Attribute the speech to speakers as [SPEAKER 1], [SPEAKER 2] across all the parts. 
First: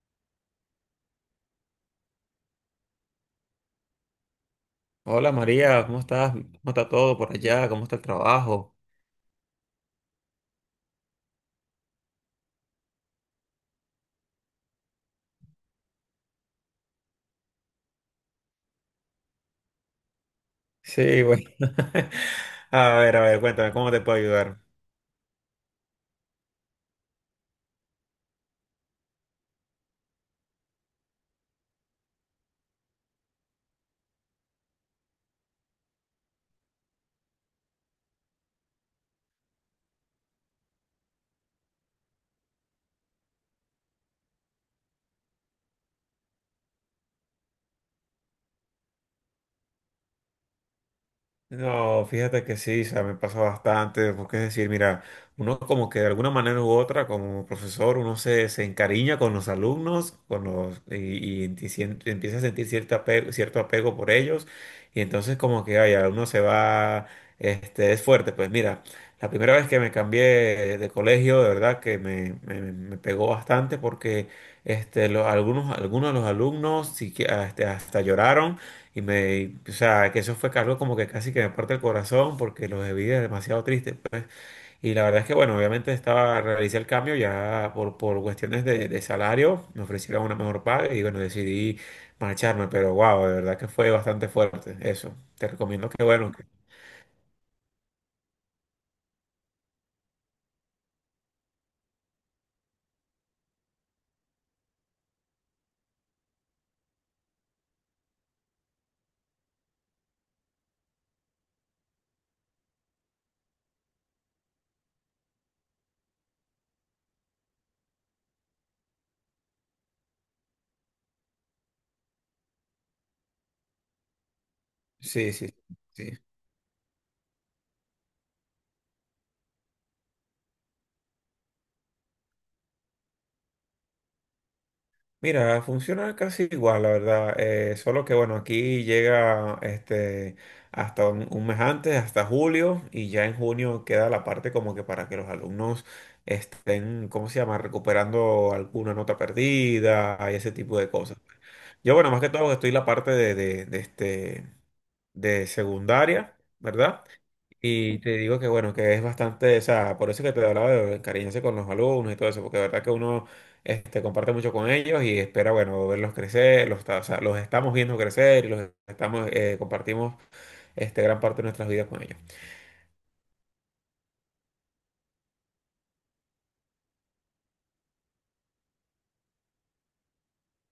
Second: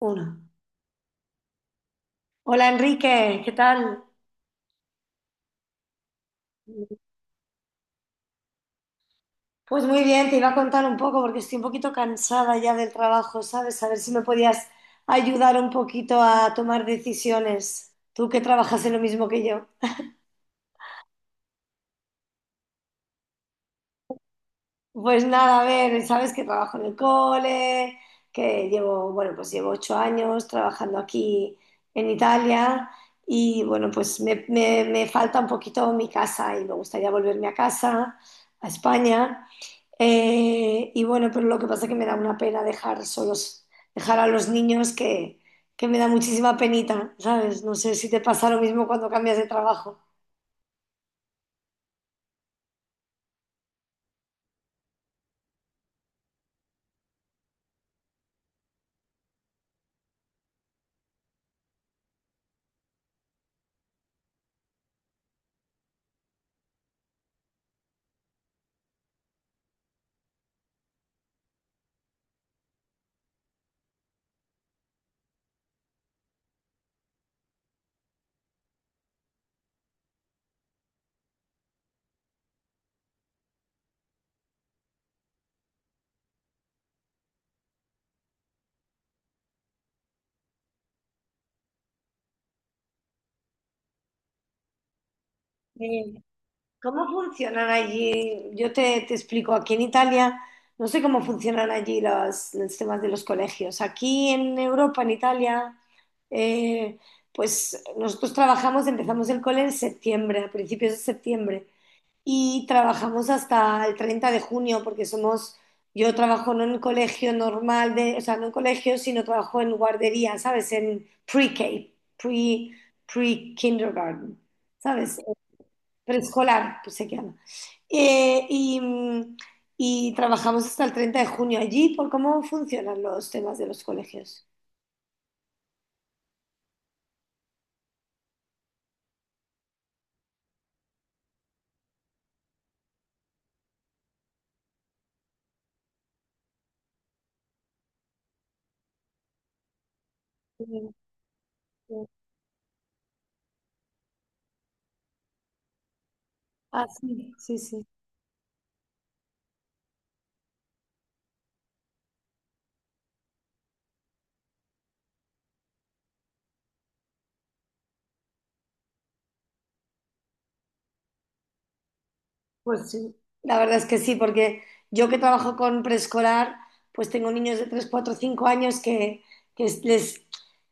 [SPEAKER 1] Uno. Hola Enrique, ¿qué tal?
[SPEAKER 2] Hola María, ¿cómo estás? ¿Cómo está todo por allá? ¿Cómo está el trabajo?
[SPEAKER 1] Pues muy bien, te iba a contar un poco porque estoy un poquito cansada ya del trabajo, ¿sabes? A ver si me podías ayudar un poquito a tomar decisiones. Tú que trabajas en lo mismo que yo.
[SPEAKER 2] Sí, bueno. A ver, cuéntame, ¿cómo te puedo ayudar?
[SPEAKER 1] Pues nada, a ver, sabes que trabajo en el cole, que llevo, bueno, pues llevo 8 años trabajando aquí en Italia y bueno, pues me falta un poquito mi casa y me gustaría volverme a casa, a España. Y bueno, pero lo que pasa es que me da una pena dejar solos, dejar a los niños que me da muchísima penita, ¿sabes? No sé si te pasa lo mismo cuando cambias de trabajo.
[SPEAKER 2] No, fíjate que sí, o sea, me pasa bastante, porque es decir, mira, uno como que de alguna manera u otra, como profesor, uno se encariña con los alumnos, con los, y enti- sien- empieza a sentir cierto apego por ellos, y entonces como que, ay, ya uno se va, es fuerte, pues mira, la primera vez que me cambié de colegio, de verdad que me pegó bastante, porque, algunos, algunos de los alumnos, sí que, hasta lloraron y me, o sea, que eso fue algo como que casi que me parte el corazón porque los vi demasiado triste pues. Y la verdad es que, bueno, obviamente estaba, realicé el cambio ya por cuestiones de salario, me ofrecieron una mejor paga y bueno, decidí marcharme, pero wow, de verdad que fue bastante fuerte eso. Te recomiendo que, bueno,
[SPEAKER 1] ¿Cómo funcionan allí? Yo te explico, aquí en Italia no sé cómo funcionan allí los temas de los colegios. Aquí en Europa, en Italia, eh, pues nosotros trabajamos, empezamos el cole en septiembre, a principios de septiembre, y trabajamos hasta el 30 de junio, porque somos, yo trabajo no en colegio normal, de, o sea, no en colegio, sino trabajo en guardería, ¿sabes? En pre-K, pre, pre-kindergarten, ¿sabes?
[SPEAKER 2] sí, sí, sí.
[SPEAKER 1] Preescolar, pues se llama. Eh, y, mm, y trabajamos hasta el 30 de junio allí por cómo funcionan los temas de los colegios.
[SPEAKER 2] Mira, funciona casi igual, la verdad. Solo que bueno, aquí llega hasta un mes antes, hasta julio, y ya en junio queda la parte como que para que los alumnos estén, ¿cómo se llama? Recuperando alguna nota perdida y ese
[SPEAKER 1] Sí,
[SPEAKER 2] tipo de cosas. Yo,
[SPEAKER 1] sí.
[SPEAKER 2] bueno, más que todo estoy en la parte de secundaria,
[SPEAKER 1] Ah,
[SPEAKER 2] ¿verdad?
[SPEAKER 1] sí, sí, sí.
[SPEAKER 2] Y te digo que bueno, que es bastante, o sea, por eso que te hablaba de encariñarse con los alumnos y todo eso, porque de verdad que uno comparte mucho con ellos y espera, bueno, verlos crecer, o sea, los estamos viendo crecer y los estamos, compartimos gran parte de nuestras vidas con ellos.
[SPEAKER 1] Pues sí, la verdad es que sí, porque yo que trabajo con preescolar, pues tengo niños de 3, 4, 5 años, que, que es- les,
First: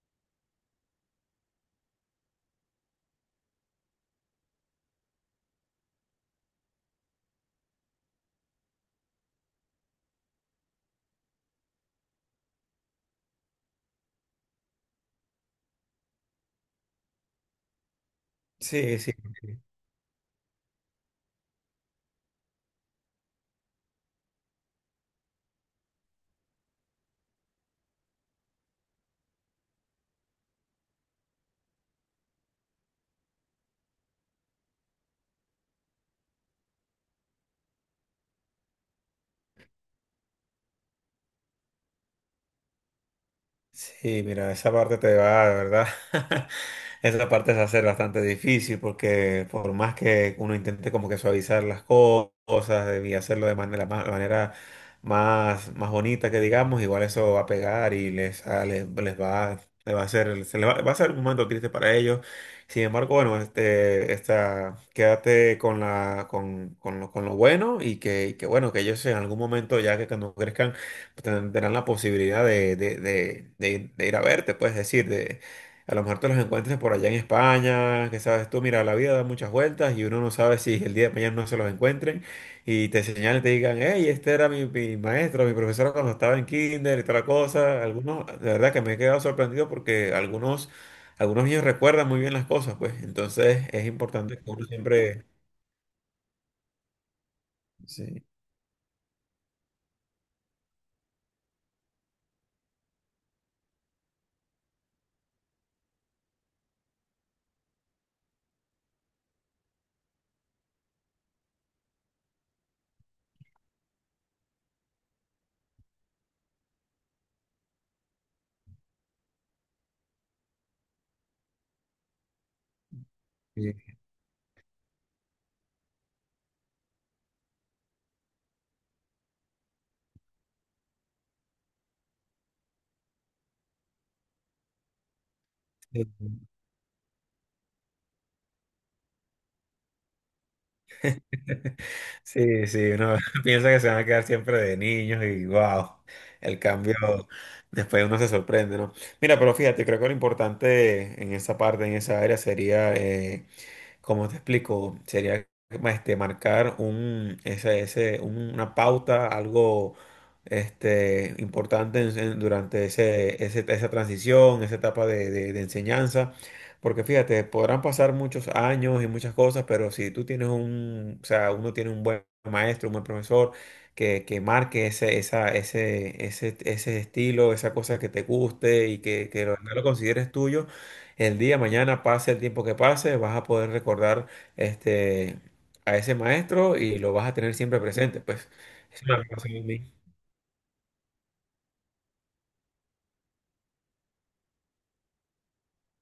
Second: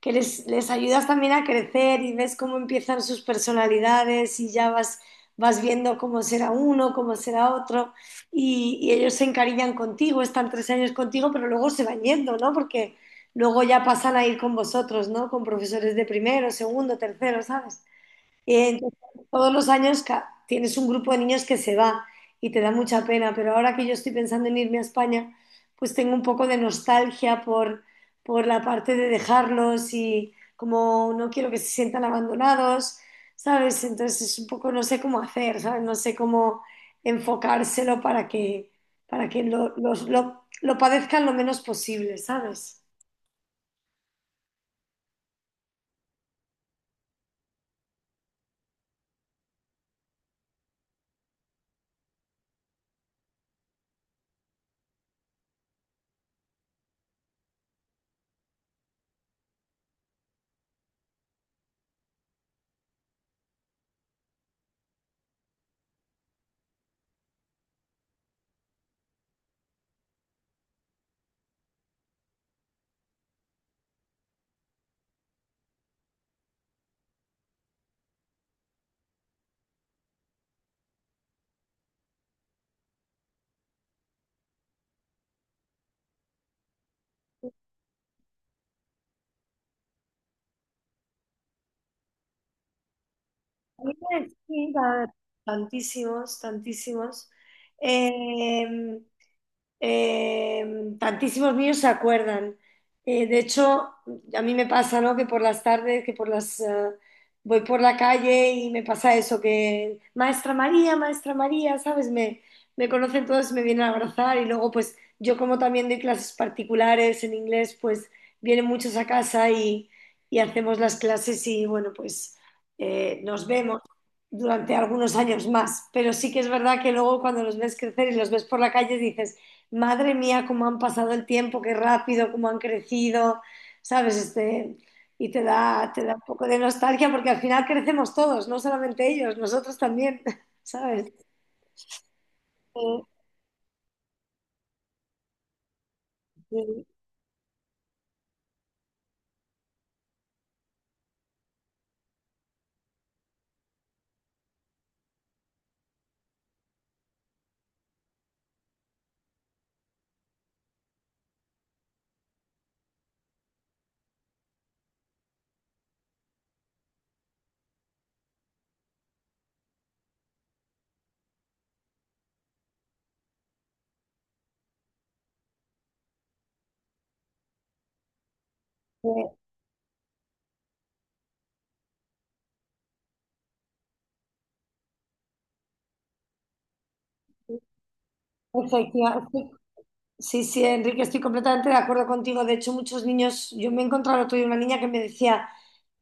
[SPEAKER 1] que les ayudas también a crecer y ves cómo empiezan sus personalidades y ya vas, vas viendo cómo será uno, cómo será otro y ellos se encariñan contigo, están 3 años contigo, pero luego se van yendo, ¿no? Porque luego ya pasan a ir con vosotros, ¿no? Con profesores de primero, segundo, tercero, ¿sabes? Y entonces,
[SPEAKER 2] Sí, sí.
[SPEAKER 1] todos los años tienes un grupo de niños que se va y te da mucha pena, pero ahora que yo estoy pensando en irme a España, pues tengo un poco de nostalgia por la parte de dejarlos y como no quiero que se sientan abandonados, ¿sabes? Entonces es un poco, no sé cómo hacer, ¿sabes? No sé cómo enfocárselo para que lo padezcan lo menos posible, ¿sabes?
[SPEAKER 2] Sí, mira, esa parte te va, de verdad. Esa parte se hace bastante difícil porque por más que uno intente como que suavizar las cosas y hacerlo de manera más, más bonita que digamos, igual eso va a pegar y les va a hacer, va a ser un momento triste para ellos. Sin embargo, bueno, quédate con la, con lo bueno y que bueno, que ellos en algún momento ya que cuando crezcan tendrán la posibilidad de ir a verte, puedes decir, de, a lo mejor te los encuentres por allá en España, que sabes tú, mira, la vida da muchas vueltas y uno no sabe si el día de mañana no se los encuentren y te señalen, te digan, hey, este era mi maestro, mi profesor cuando estaba en kinder y toda la cosa. Algunos, de verdad que me he quedado sorprendido porque algunos niños recuerdan muy bien las cosas, pues, entonces
[SPEAKER 1] A
[SPEAKER 2] es
[SPEAKER 1] mí
[SPEAKER 2] importante que uno
[SPEAKER 1] sí, va a ver,
[SPEAKER 2] siempre...
[SPEAKER 1] tantísimos, tantísimos.
[SPEAKER 2] Sí.
[SPEAKER 1] Eh, Eh, Tantísimos míos se acuerdan. De hecho, a mí me pasa, ¿no? Que por las tardes, que por las voy por la calle y me pasa eso, que Maestra María, Maestra María, ¿sabes? Me conocen todos, me vienen a abrazar y luego, pues yo como también doy clases particulares en inglés, pues vienen muchos a casa y hacemos las clases y bueno, pues nos vemos durante algunos años más, pero sí que es verdad que luego cuando los ves crecer y los ves por la calle dices, madre mía, cómo han pasado el tiempo, qué rápido, cómo han crecido, ¿sabes? Este, y te
[SPEAKER 2] Sí.
[SPEAKER 1] da un poco de nostalgia porque al final crecemos todos, no solamente ellos, nosotros también, ¿sabes?
[SPEAKER 2] Sí, sí,
[SPEAKER 1] Eh,
[SPEAKER 2] uno piensa que se van a quedar siempre de niños y wow, el
[SPEAKER 1] eh,
[SPEAKER 2] cambio, después uno se sorprende, ¿no? Mira, pero fíjate, creo que lo importante en esa parte, en esa área, sería como te explico, sería marcar un, ese, un- una pauta, algo importante durante esa transición, esa etapa de enseñanza. Porque fíjate, podrán pasar muchos años y muchas cosas, pero si o sea, uno tiene un buen maestro, un buen profesor que marque ese estilo, esa cosa que te guste y
[SPEAKER 1] eh,
[SPEAKER 2] que lo consideres tuyo el día, mañana, pase el tiempo que pase, vas a poder recordar este, a ese maestro y lo vas a tener siempre presente. Pues es una
[SPEAKER 1] efectiva-
[SPEAKER 2] relación
[SPEAKER 1] Sí, sí, Enrique, estoy completamente de acuerdo contigo. De hecho, muchos niños, yo me he encontrado el otro día una niña que me decía,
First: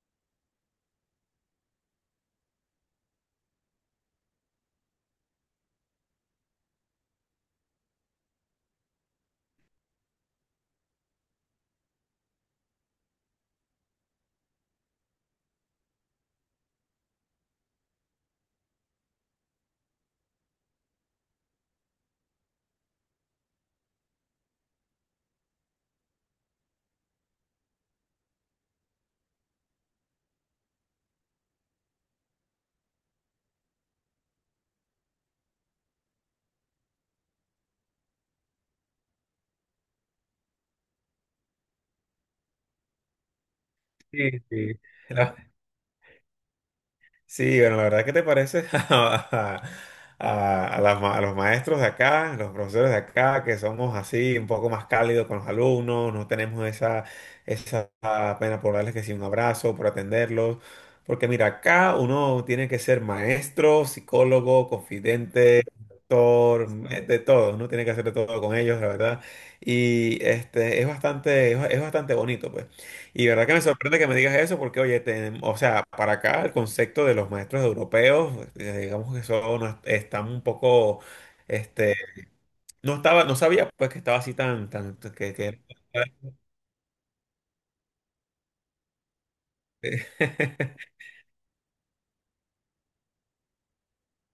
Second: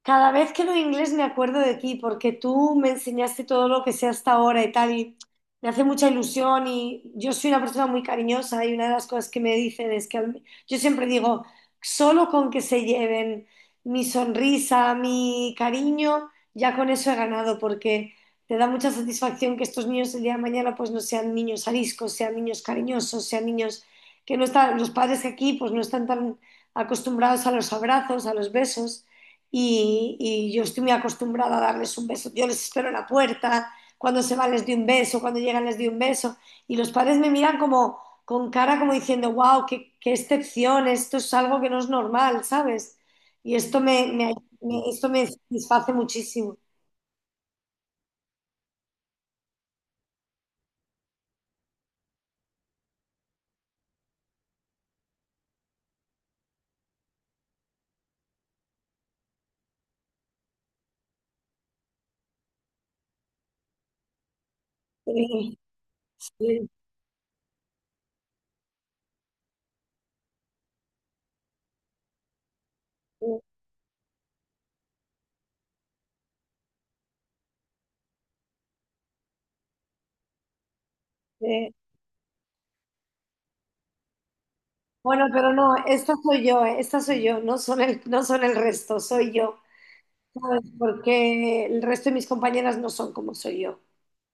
[SPEAKER 1] cada vez que veo inglés me acuerdo de ti, porque tú me enseñaste todo lo que sé hasta ahora y tal, y me hace mucha ilusión y yo soy una persona muy cariñosa y una de las cosas que me dicen es yo siempre digo, solo con que se lleven mi sonrisa, mi cariño, ya con eso he ganado, porque te da mucha satisfacción que estos niños el día de mañana pues no sean niños ariscos, sean niños cariñosos, sean niños que no están, los padres aquí pues no están tan acostumbrados a los abrazos, a los besos, y yo estoy muy acostumbrada a darles un beso. Yo les espero en la puerta, cuando se van les doy un beso, cuando llegan les doy un beso, y los padres me miran como con cara como diciendo, wow, qué, qué excepción, esto es algo que no es normal, ¿sabes? Y
[SPEAKER 2] sí, sí.
[SPEAKER 1] esto me satisface muchísimo.
[SPEAKER 2] Sí, bueno, la verdad, ¿qué te parece a, a los maestros de acá, los profesores de acá, que somos así un poco más cálidos con los alumnos, no tenemos esa pena por darles que sí un abrazo, por atenderlos? Porque mira, acá uno tiene que ser maestro, psicólogo,
[SPEAKER 1] Sí,
[SPEAKER 2] confidente,
[SPEAKER 1] sí,
[SPEAKER 2] doctor, de todo, uno tiene que hacer de todo con ellos, la verdad. Y es bastante bonito, pues. Y
[SPEAKER 1] sí,
[SPEAKER 2] verdad que me sorprende que me digas eso porque, oye, o sea, para acá el concepto de los maestros europeos, digamos que son, están un poco,
[SPEAKER 1] sí.
[SPEAKER 2] este, no estaba, no sabía pues que estaba así tan, tan,
[SPEAKER 1] Bueno, pero
[SPEAKER 2] que...
[SPEAKER 1] no, esta soy yo, no son el, no son el resto, soy yo. ¿Sabes? Porque el resto de mis compañeras no son como soy yo.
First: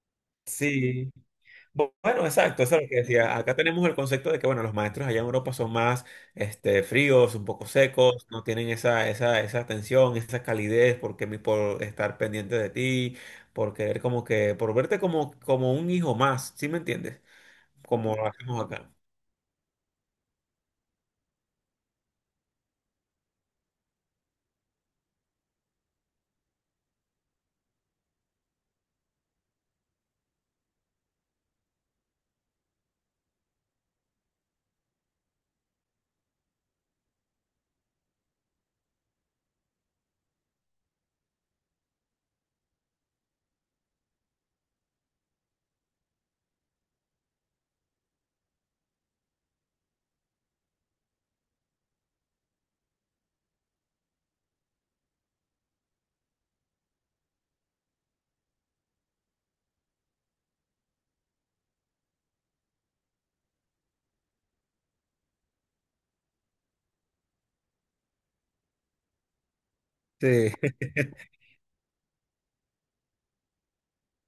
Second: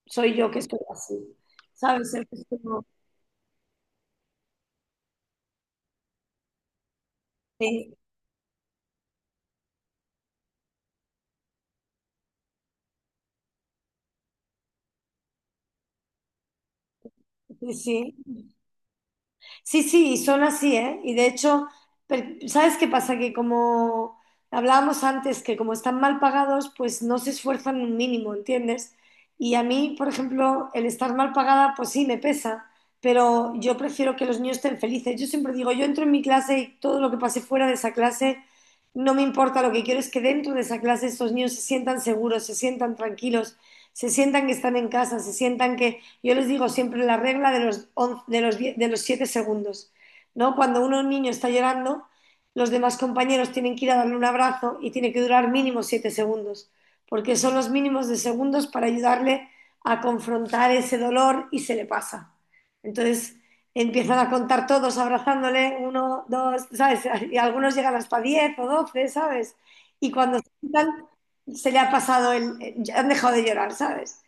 [SPEAKER 1] Soy yo que soy
[SPEAKER 2] Sí.
[SPEAKER 1] así, ¿sabes? El
[SPEAKER 2] Bueno,
[SPEAKER 1] resto
[SPEAKER 2] exacto, eso es
[SPEAKER 1] no.
[SPEAKER 2] lo que decía. Acá tenemos el concepto de que, bueno, los maestros allá en Europa son más, fríos, un poco
[SPEAKER 1] Sí,
[SPEAKER 2] secos, no tienen esa atención, esa calidez porque por estar pendiente de ti, por querer como que, por verte como, como un hijo más, ¿sí me entiendes?
[SPEAKER 1] sí,
[SPEAKER 2] Como lo
[SPEAKER 1] sí.
[SPEAKER 2] hacemos acá.
[SPEAKER 1] Sí, sí, y son así, ¿eh? Y de hecho, ¿sabes qué pasa? Que como hablábamos antes, que como están mal pagados, pues no se esfuerzan un mínimo, ¿entiendes? Y a mí, por ejemplo, el estar mal pagada, pues sí, me pesa, pero yo prefiero que los niños estén felices. Yo siempre digo, yo entro en mi clase y todo lo que pase fuera de esa clase, no me importa, lo que quiero es que dentro de esa clase estos niños se sientan seguros, se sientan tranquilos, se sientan que están en casa, se sientan que yo les digo siempre la regla de los, 11 de los, 10 de los 7 segundos. ¿No? Cuando uno, un niño está llorando, los demás compañeros tienen que ir a darle un abrazo y tiene que durar mínimo 7 segundos, porque son los mínimos de segundos para ayudarle a confrontar ese dolor y se le pasa. Entonces empiezan a contar todos abrazándole, uno, dos, ¿sabes? Y algunos llegan hasta 10 o 12, ¿sabes? Y cuando se
[SPEAKER 2] Sí,
[SPEAKER 1] quitan, se le ha pasado el. Han dejado de llorar, ¿sabes?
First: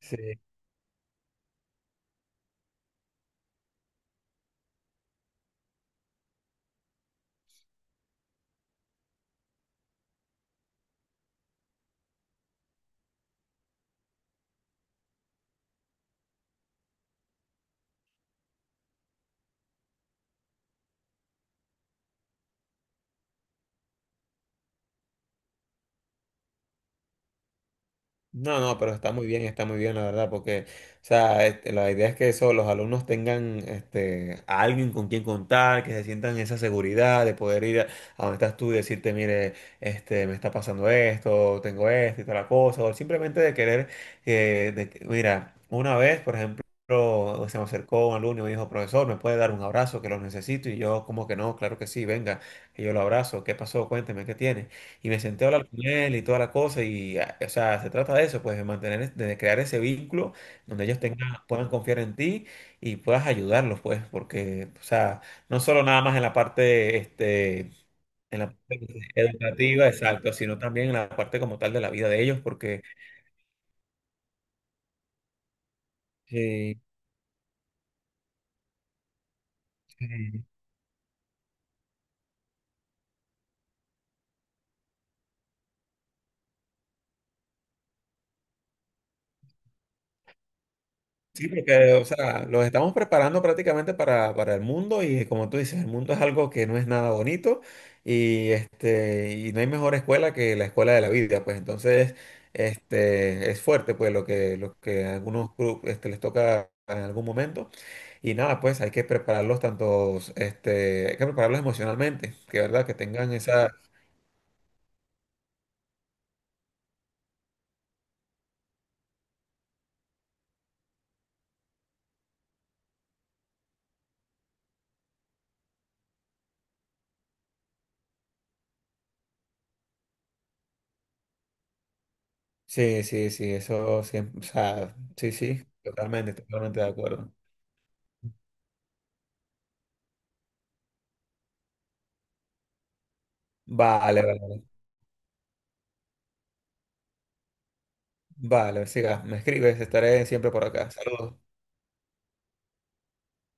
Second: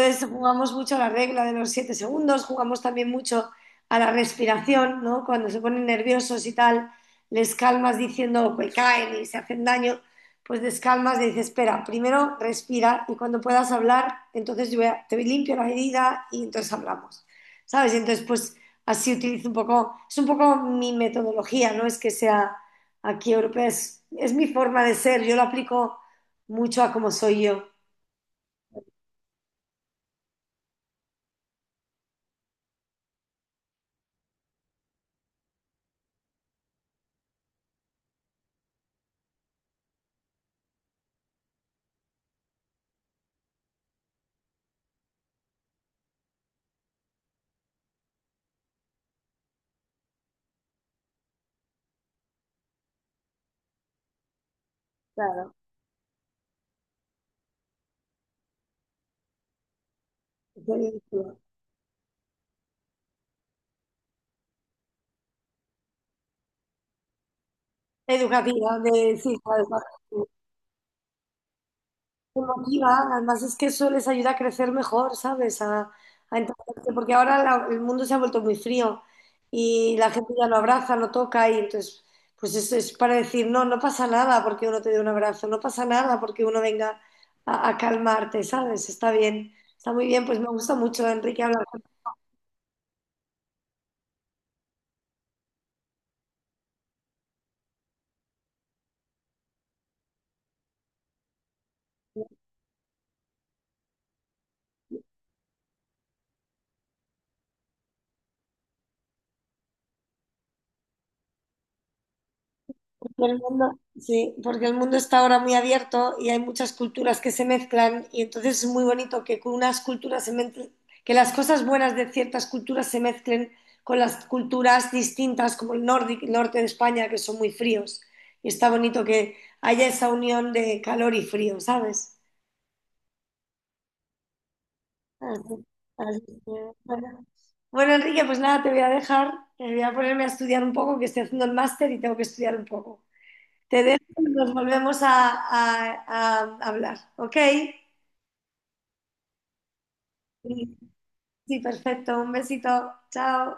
[SPEAKER 2] sí.
[SPEAKER 1] jugamos mucho a la regla de los 7 segundos, jugamos también mucho a la respiración, ¿no? Cuando se ponen nerviosos y tal, les calmas diciendo que caen y se hacen daño, pues les calmas y dices, espera, primero respira y cuando puedas hablar, entonces te limpio la herida y entonces hablamos, ¿sabes? Y entonces pues así utilizo un poco, es un poco mi metodología, no es que sea aquí europea, es mi forma de ser, yo lo aplico mucho a cómo soy yo.
[SPEAKER 2] No, no, pero está muy bien, la verdad, porque, o sea, la idea es que eso, los alumnos tengan a alguien con quien contar, que se sientan esa seguridad de poder ir a donde estás tú y decirte, mire, me está pasando esto, tengo esto y tal la cosa, o simplemente de querer, mira, una vez, por ejemplo, se me acercó un alumno y me dijo, profesor, ¿me puede dar un abrazo que lo necesito? Y yo, como que no, claro que sí, venga, y yo lo abrazo, ¿qué pasó? Cuénteme, ¿qué tiene? Y me senté a
[SPEAKER 1] Claro.
[SPEAKER 2] hablar con él y toda la cosa. Y, ah, o sea, se trata de eso, pues, de mantener, de crear ese vínculo donde ellos tengan, puedan confiar en ti y puedas ayudarlos, pues, porque, o sea, no solo nada más en la parte, en la
[SPEAKER 1] Educativa,
[SPEAKER 2] parte pues,
[SPEAKER 1] de, sí, claro, claro,
[SPEAKER 2] educativa, exacto, sino también en la parte como tal de la vida de ellos, porque...
[SPEAKER 1] emotiva. Además es que eso les ayuda a crecer mejor, ¿sabes? A
[SPEAKER 2] Sí,
[SPEAKER 1] entenderse, porque ahora el mundo se ha vuelto muy frío y la gente
[SPEAKER 2] sí.
[SPEAKER 1] ya no abraza, no toca y entonces, pues eso es para decir, no, no pasa nada porque uno te dé un abrazo, no pasa nada porque uno venga a calmarte, ¿sabes? Está bien, está muy bien, pues me gusta mucho, Enrique,
[SPEAKER 2] Sí,
[SPEAKER 1] hablar.
[SPEAKER 2] porque, o sea, los estamos preparando prácticamente para el mundo y como tú dices, el mundo es algo que no es nada bonito y, y no hay mejor escuela que la escuela de la vida, pues entonces es fuerte pues lo que a algunos les toca en algún momento y nada, pues hay que prepararlos tantos, hay que prepararlos emocionalmente, que verdad, que
[SPEAKER 1] Pero
[SPEAKER 2] tengan
[SPEAKER 1] el
[SPEAKER 2] esa...
[SPEAKER 1] mundo, sí, porque el mundo está ahora muy abierto y hay muchas culturas que se mezclan y entonces es muy bonito que con unas culturas que las cosas buenas de ciertas culturas se mezclen con las culturas distintas como el norte de España que son muy fríos y está bonito que haya esa unión de calor y frío, ¿sabes?
[SPEAKER 2] Sí, sí, sí, eso siempre, o sea, sí,
[SPEAKER 1] Así-
[SPEAKER 2] sí,
[SPEAKER 1] Así
[SPEAKER 2] totalmente,
[SPEAKER 1] que,
[SPEAKER 2] totalmente de
[SPEAKER 1] bueno.
[SPEAKER 2] acuerdo.
[SPEAKER 1] Bueno, Enrique, pues nada, te voy a dejar, voy a ponerme a estudiar un poco, que estoy haciendo el máster y tengo que estudiar un poco. Te dejo y
[SPEAKER 2] Vale, vale.
[SPEAKER 1] nos
[SPEAKER 2] Vale.
[SPEAKER 1] volvemos a hablar, ¿ok?
[SPEAKER 2] Vale, siga, me escribes, estaré siempre por
[SPEAKER 1] Sí,
[SPEAKER 2] acá. Saludos.
[SPEAKER 1] sí, perfecto. Un besito. Chao.